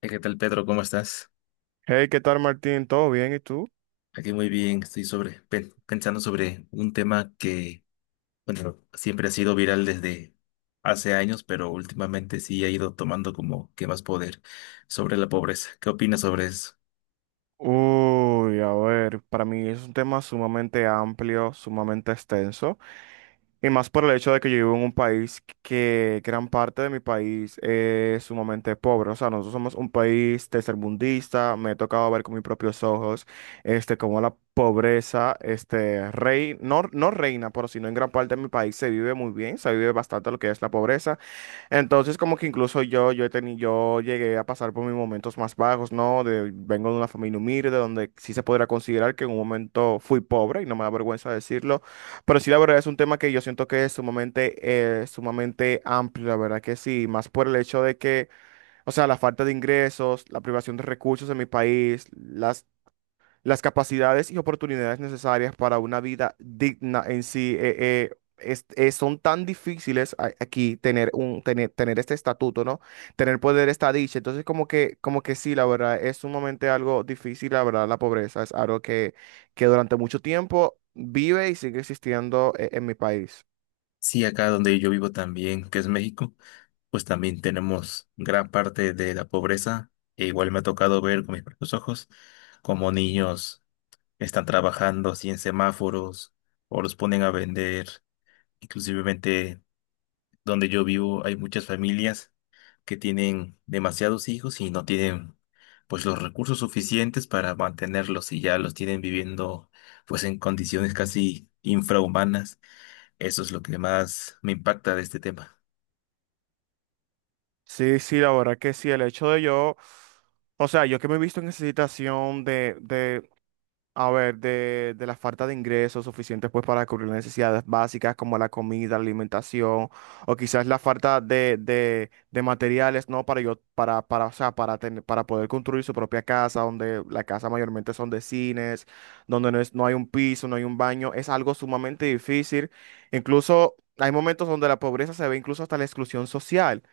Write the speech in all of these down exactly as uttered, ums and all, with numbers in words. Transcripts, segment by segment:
Eh, ¿Qué tal, Pedro? ¿Cómo estás? Hey, ¿qué tal, Martín? ¿Todo bien? ¿Y tú? Aquí muy bien, estoy sobre, pen- pensando sobre un tema que, bueno, siempre ha sido viral desde hace años, pero últimamente sí ha ido tomando como que más poder sobre la pobreza. ¿Qué opinas sobre eso? Uy, a ver, para mí es un tema sumamente amplio, sumamente extenso, y más por el hecho de que yo vivo en un país que gran parte de mi país es sumamente pobre. O sea, nosotros somos un país tercermundista, me he tocado ver con mis propios ojos, este, cómo la pobreza, este, rey, no, no reina, pero sino en gran parte de mi país se vive muy bien, se vive bastante lo que es la pobreza. Entonces, como que incluso yo, yo he tenido yo llegué a pasar por mis momentos más bajos, ¿no? De, vengo de una familia humilde, donde sí se podrá considerar que en un momento fui pobre, y no me da vergüenza decirlo, pero sí la verdad es un tema que yo siento que es sumamente, eh, sumamente amplio, la verdad que sí, más por el hecho de que, o sea, la falta de ingresos, la privación de recursos en mi país, las las capacidades y oportunidades necesarias para una vida digna en sí. Eh, eh, es- eh, son tan difíciles a- aquí tener un tener, tener este estatuto, ¿no? Tener poder esta dicha. Entonces, como que, como que sí, la verdad, es sumamente algo difícil, la verdad, la pobreza. Es algo que, que durante mucho tiempo vive y sigue existiendo eh, en mi país. Sí, acá donde yo vivo también, que es México, pues también tenemos gran parte de la pobreza. E igual me ha tocado ver con mis propios ojos cómo niños están trabajando así en semáforos o los ponen a vender, inclusivemente. Donde yo vivo hay muchas familias que tienen demasiados hijos y no tienen pues los recursos suficientes para mantenerlos y ya los tienen viviendo pues en condiciones casi infrahumanas. Eso es lo que más me impacta de este tema. Sí, sí, la verdad que sí, el hecho de yo, o sea, yo que me he visto en esa situación de, a ver, de, de la falta de ingresos suficientes pues para cubrir necesidades básicas como la comida, la alimentación, o quizás la falta de, de, de materiales, ¿no? Para yo, para, para, o sea, para tener, para poder construir su propia casa, donde la casa mayormente son de cines, donde no es, no hay un piso, no hay un baño, es algo sumamente difícil. Incluso hay momentos donde la pobreza se ve incluso hasta la exclusión social.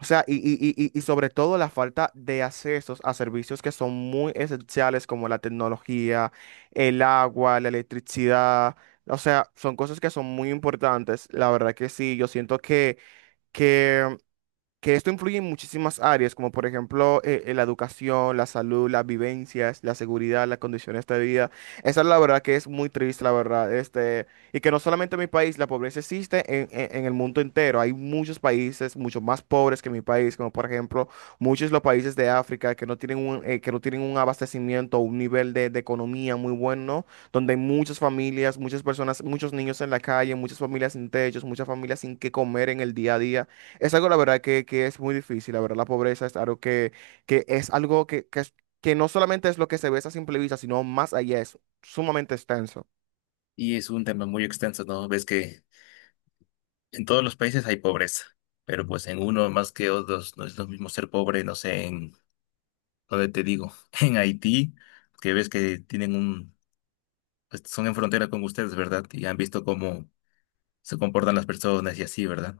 O sea, y, y, y, y y sobre todo la falta de accesos a servicios que son muy esenciales como la tecnología, el agua, la electricidad. O sea, son cosas que son muy importantes. La verdad que sí, yo siento que, que esto influye en muchísimas áreas, como por ejemplo eh, eh, la educación, la salud, las vivencias, la seguridad, las condiciones de vida. Esa es la verdad que es muy triste, la verdad. Este, y que no solamente en mi país, la pobreza existe en, en- en el mundo entero. Hay muchos países, mucho más pobres que mi país, como por ejemplo muchos de los países de África que no tienen un, eh, que no tienen un abastecimiento, un nivel de, de economía muy bueno, donde hay muchas familias, muchas personas, muchos niños en la calle, muchas familias sin techos, muchas familias sin qué comer en el día a día. Es algo, la verdad, que, que es muy difícil. La verdad, la pobreza es algo que, que es algo que, que, es- que no solamente es lo que se ve a simple vista, sino más allá, es sumamente extenso. Y es un tema muy extenso, ¿no? Ves que en todos los países hay pobreza, pero pues en uno más que otros no es lo mismo ser pobre, no sé, en donde te digo, en Haití, que ves que tienen un, pues, son en frontera con ustedes, ¿verdad? Y han visto cómo se comportan las personas y así, ¿verdad?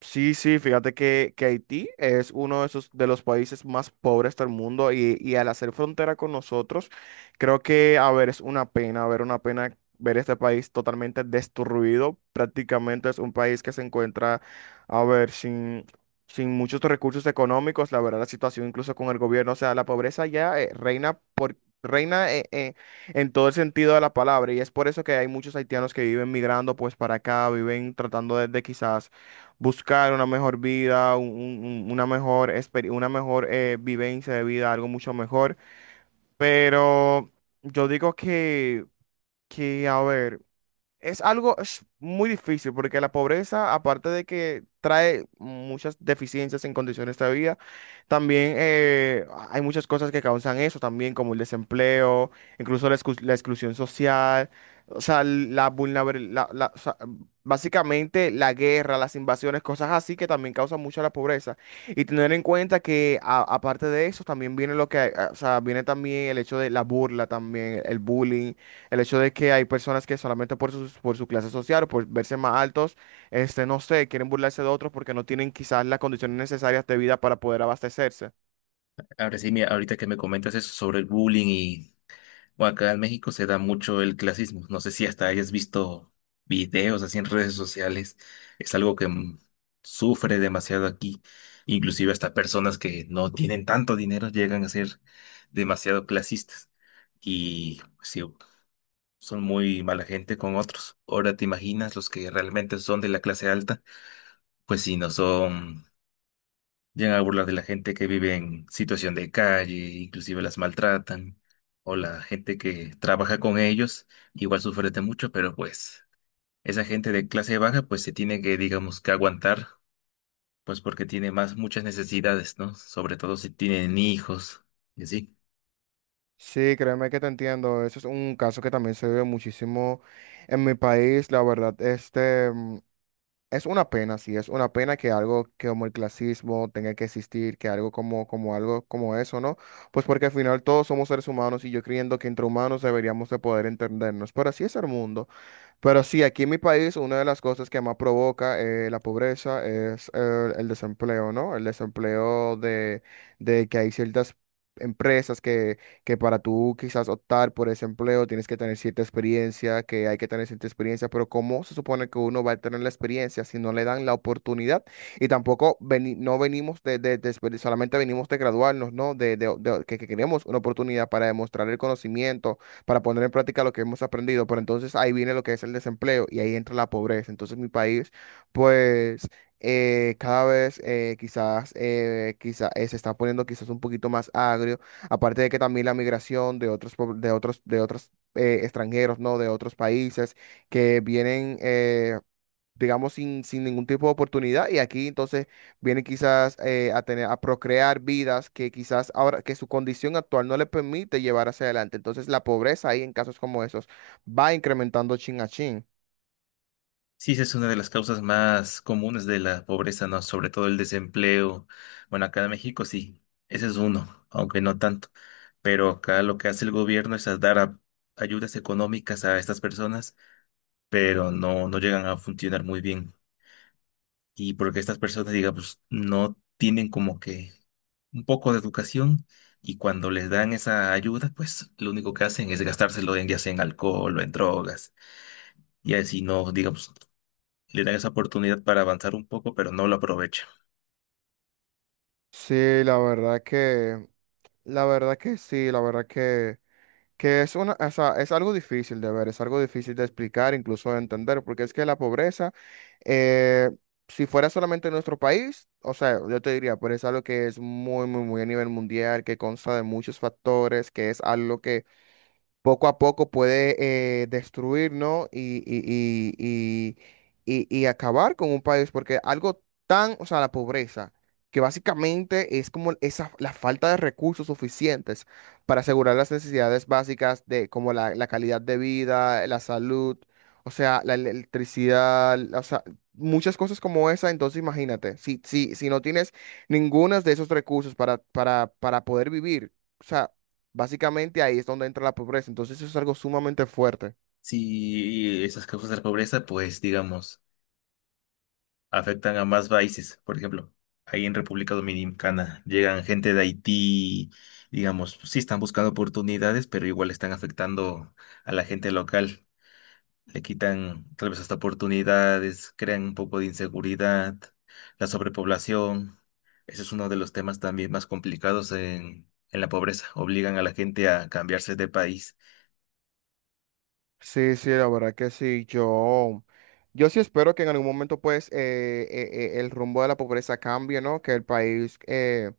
Sí, sí, fíjate que, que Haití es uno de esos de los países más pobres del mundo y, y al hacer frontera con nosotros, creo que, a ver, es una pena, a ver, una pena ver este país totalmente destruido. Prácticamente es un país que se encuentra, a ver, sin, sin muchos recursos económicos, la verdad, la situación incluso con el gobierno, o sea, la pobreza ya eh, reina por... Reina eh, eh, en todo el sentido de la palabra y es por eso que hay muchos haitianos que viven migrando pues para acá, viven tratando de de quizás buscar una mejor vida, un- un- una mejor, exper- una mejor eh, vivencia de vida, algo mucho mejor. Pero yo digo que, que, a ver. Es algo es muy difícil porque la pobreza, aparte de que trae muchas deficiencias en condiciones de vida, también eh, hay muchas cosas que causan eso también, como el desempleo, incluso la, exclu- la exclusión social, o sea, la vulnerabilidad, básicamente la guerra, las invasiones, cosas así que también causan mucho la pobreza. Y tener en cuenta que a- aparte de eso también viene lo que, eh, o sea, viene también el hecho de la burla también, el bullying, el hecho de que hay personas que solamente por su, por su clase social o por verse más altos, este, no sé, quieren burlarse de otros porque no tienen quizás las condiciones necesarias de vida para poder abastecerse. Ahora sí, mira, ahorita que me comentas eso sobre el bullying y bueno, acá en México se da mucho el clasismo. No sé si hasta hayas visto videos así en redes sociales. Es algo que mm, sufre demasiado aquí. Inclusive hasta personas que no tienen tanto dinero llegan a ser demasiado clasistas. Y pues sí, son muy mala gente con otros. Ahora te imaginas los que realmente son de la clase alta, pues si no son. Llegan a burlar de la gente que vive en situación de calle, inclusive las maltratan, o la gente que trabaja con ellos, igual sufre de mucho, pero pues esa gente de clase baja pues se tiene que, digamos, que aguantar, pues porque tiene más muchas necesidades, ¿no? Sobre todo si tienen hijos y así. Sí, créeme que te entiendo. Eso es un caso que también se ve muchísimo en mi país. La verdad, este mm, es una pena, sí, es una pena que algo que como el clasismo tenga que existir, que algo como, como algo como eso, ¿no? Pues porque al final todos somos seres humanos y yo creyendo que entre humanos deberíamos de poder entendernos. Pero así es el mundo. Pero sí, aquí en mi país una de las cosas que más provoca eh, la pobreza es eh, el desempleo, ¿no? El desempleo de, de que hay ciertas empresas que, que para tú quizás optar por ese empleo tienes que tener cierta experiencia, que hay que tener cierta experiencia, pero ¿cómo se supone que uno va a tener la experiencia si no le dan la oportunidad? Y tampoco veni- no venimos de, de, de exper- solamente venimos de graduarnos, ¿no? De, de, de- que, que queremos una oportunidad para demostrar el conocimiento para poner en práctica lo que hemos aprendido, pero entonces ahí viene lo que es el desempleo y ahí entra la pobreza. Entonces mi país, pues eh, cada vez eh, quizás, eh, quizá- eh, se está poniendo quizás un poquito más agrio, aparte de que también la migración de otros, pobl- de otros, de otros eh, extranjeros, ¿no? De otros países que vienen. Eh, digamos, sin, sin ningún tipo de oportunidad. Y aquí entonces vienen quizás eh, a tener, a procrear vidas que quizás ahora, que su condición actual no le permite llevar hacia adelante. Entonces la pobreza ahí en casos como esos va incrementando chin a chin. Sí, esa es una de las causas más comunes de la pobreza, ¿no? Sobre todo el desempleo. Bueno, acá en México sí, ese es uno, aunque no tanto. Pero acá lo que hace el gobierno es a dar a- ayudas económicas a estas personas, pero no, no llegan a funcionar muy bien. Y porque estas personas, digamos, no tienen como que un poco de educación y cuando les dan esa ayuda, pues lo único que hacen es gastárselo en, ya sea en alcohol o en drogas. Y así no, digamos, le dan esa oportunidad para avanzar un poco, pero no lo aprovechan. Sí, la verdad que, la verdad que sí, la verdad que Que es una, o sea, es algo difícil de ver, es algo difícil de explicar, incluso de entender, porque es que la pobreza, eh, si fuera solamente en nuestro país, o sea, yo te diría, pero es algo que es muy, muy, muy a nivel mundial, que consta de muchos factores, que es algo que poco a poco puede eh, destruir, ¿no? Y, y, y, y, y- y acabar con un país, porque algo tan, o sea, la pobreza, que básicamente es como esa, la falta de recursos suficientes para asegurar las necesidades básicas de como la, la calidad de vida, la salud, o sea, la electricidad, o sea, muchas cosas como esa, entonces imagínate, si, si, si no tienes ninguno de esos recursos para, para, para poder vivir. O sea, básicamente ahí es donde entra la pobreza. Entonces eso es algo sumamente fuerte. Si esas causas de la pobreza, pues digamos, afectan a más países. Por ejemplo, ahí en República Dominicana llegan gente de Haití, digamos, sí están buscando oportunidades, pero igual están afectando a la gente local. Le quitan tal vez hasta oportunidades, crean un poco de inseguridad, la sobrepoblación. Ese es uno de los temas también más complicados en, en la pobreza. Obligan a la gente a cambiarse de país. Sí, sí, la verdad que sí. Yo, yo sí espero que en algún momento pues eh, eh, eh, el rumbo de la pobreza cambie, ¿no? Que el país eh,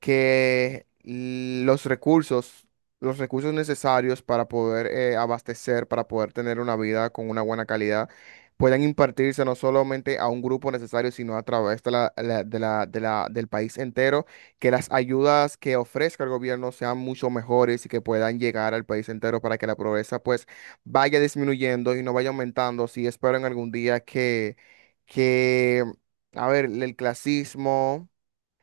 que los recursos, los recursos necesarios para poder eh, abastecer, para poder tener una vida con una buena calidad, puedan impartirse no solamente a un grupo necesario, sino a través de la, la- de la- de la- del país entero, que las ayudas que ofrezca el gobierno sean mucho mejores y que puedan llegar al país entero para que la pobreza pues vaya disminuyendo y no vaya aumentando. Sí, espero en algún día que, que, a ver, el clasismo,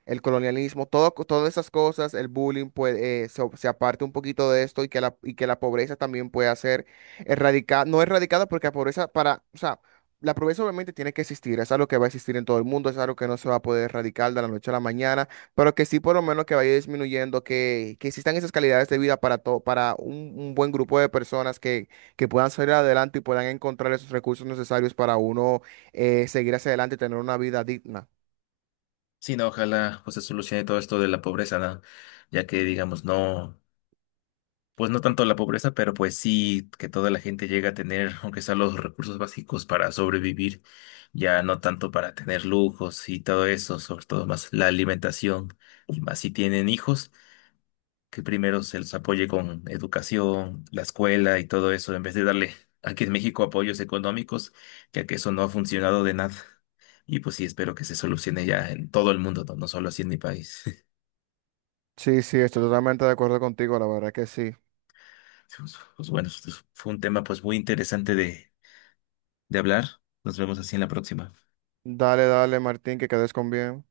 el colonialismo, todo, todas esas cosas, el bullying, pues eh, se, se aparte un poquito de esto y que la, y que la pobreza también pueda ser erradicada, no erradicada porque la pobreza para, o sea, la pobreza obviamente tiene que existir, es algo que va a existir en todo el mundo, es algo que no se va a poder erradicar de la noche a la mañana, pero que sí por lo menos que vaya disminuyendo, que, que existan esas calidades de vida para todo, para un, un buen grupo de personas que, que puedan salir adelante y puedan encontrar esos recursos necesarios para uno eh, seguir hacia adelante y tener una vida digna. Sí, no, ojalá pues se solucione todo esto de la pobreza, ¿no? Ya que digamos, no, pues no tanto la pobreza, pero pues sí que toda la gente llegue a tener, aunque sea los recursos básicos para sobrevivir, ya no tanto para tener lujos y todo eso, sobre todo más la alimentación, y más si tienen hijos que primero se les apoye con educación, la escuela y todo eso, en vez de darle aquí en México apoyos económicos, ya que eso no ha funcionado de nada. Y pues sí, espero que se solucione ya en todo el mundo, no, no solo así en mi país. Sí, sí, estoy totalmente de acuerdo contigo, la verdad que sí. Pues, pues bueno, esto fue un tema pues muy interesante de, de hablar. Nos vemos así en la próxima. Dale, dale, Martín, que quedes con bien.